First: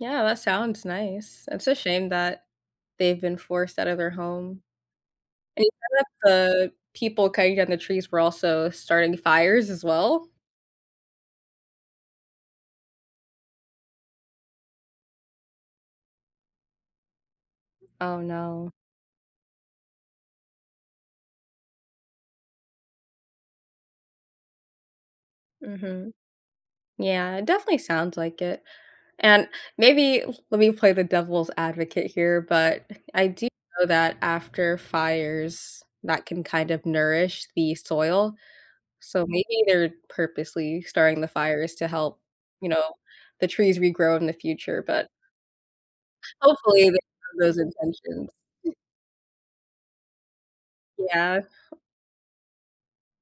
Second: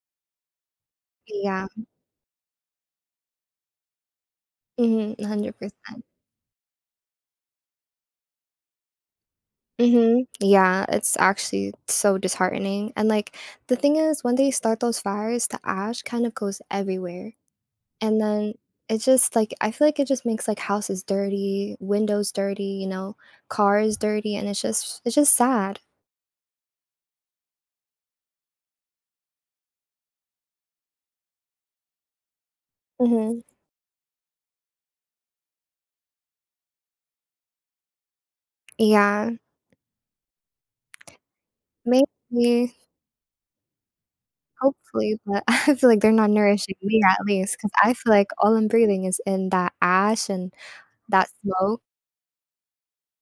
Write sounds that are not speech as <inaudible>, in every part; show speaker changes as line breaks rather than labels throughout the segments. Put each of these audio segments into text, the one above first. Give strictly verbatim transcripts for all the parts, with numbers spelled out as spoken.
Yeah, that sounds nice. It's
Yeah,
a
m
shame that they've been forced out of their home.
Mhm, a hundred percent.
<unintelligible> the people cutting down the trees were also starting fires as
Mhm.
well.
Yeah. It's actually so disheartening, and, like, the thing is when they start those fires, the ash, kind of, goes everywhere, and
Oh
then,
no.
it, just, like I feel, like, it, just, makes, like, houses dirty, windows dirty, you know, cars dirty, and it's just it's just sad.
Mhm. Yeah, it definitely sounds like it, and maybe l let me play the devil's advocate here, but <chuckles> I
Mhm.
do know that after fires that can, kind of, nourish the soil, so
Yeah.
maybe they're purposely starting the fires to help, you
Maybe.
know, the trees regrow in the future, but
Hopefully, but I feel, like, they're not nourishing
hopefully they
me at
have
least,
those
'cause I feel, like,
intentions.
all I'm
<chuckles>
breathing is in that ash and that
Yeah.
smoke.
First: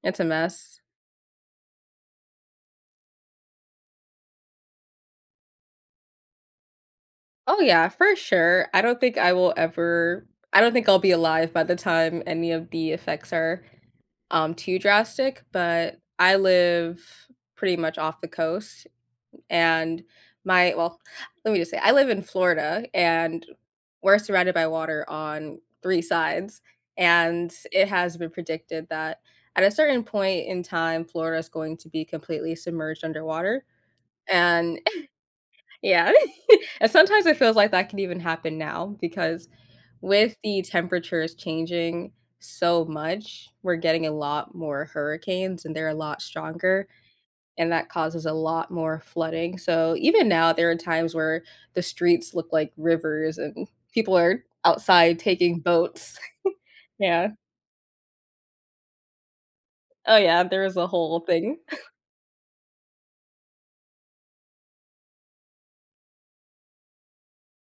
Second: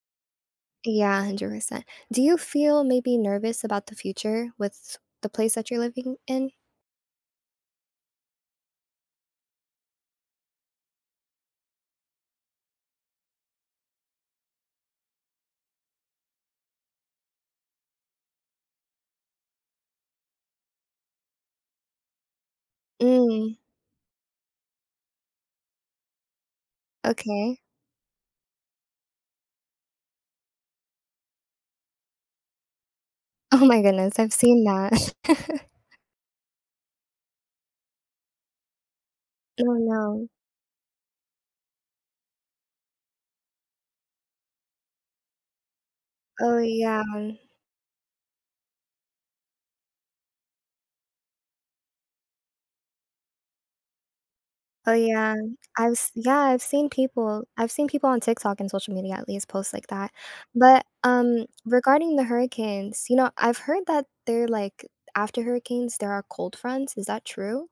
It's a mess.
Yeah, hundred percent. Do you feel maybe nervous about the future with the place that you're living in?
Oh yeah, for sure. I don't think I will ever I don't think I'll be alive by the time any of the effects are, um, too drastic, but I live pretty much off the coast, and my, well let me, just, say, I live in Florida, and
Mm.
we're surrounded by water on three sides, and
Okay.
it has been predicted that at a certain point in time, Florida is going to be completely submerged
Oh
underwater,
my goodness, I've seen
and
that.
<chuckles>
<chuckles>
yeah, <chuckles> and sometimes it feels, like, that could even happen now, because
Oh, no.
with the temperatures changing so much, we're getting a lot more hurricanes, and they're a lot
Oh
stronger,
yeah.
and that causes a lot more flooding, so even now, there are times where the streets look like rivers, and people are
Oh
outside
yeah.
taking
I've s
boats, <chuckles>
yeah, I've seen
yeah.
people. I've seen people on TikTok, and social media at least posts like that,
Oh yeah, there is a
but,
whole
um,
thing. <chuckles>
regarding the hurricanes, you know, I've heard that they're like after hurricanes there are cold fronts, is that true?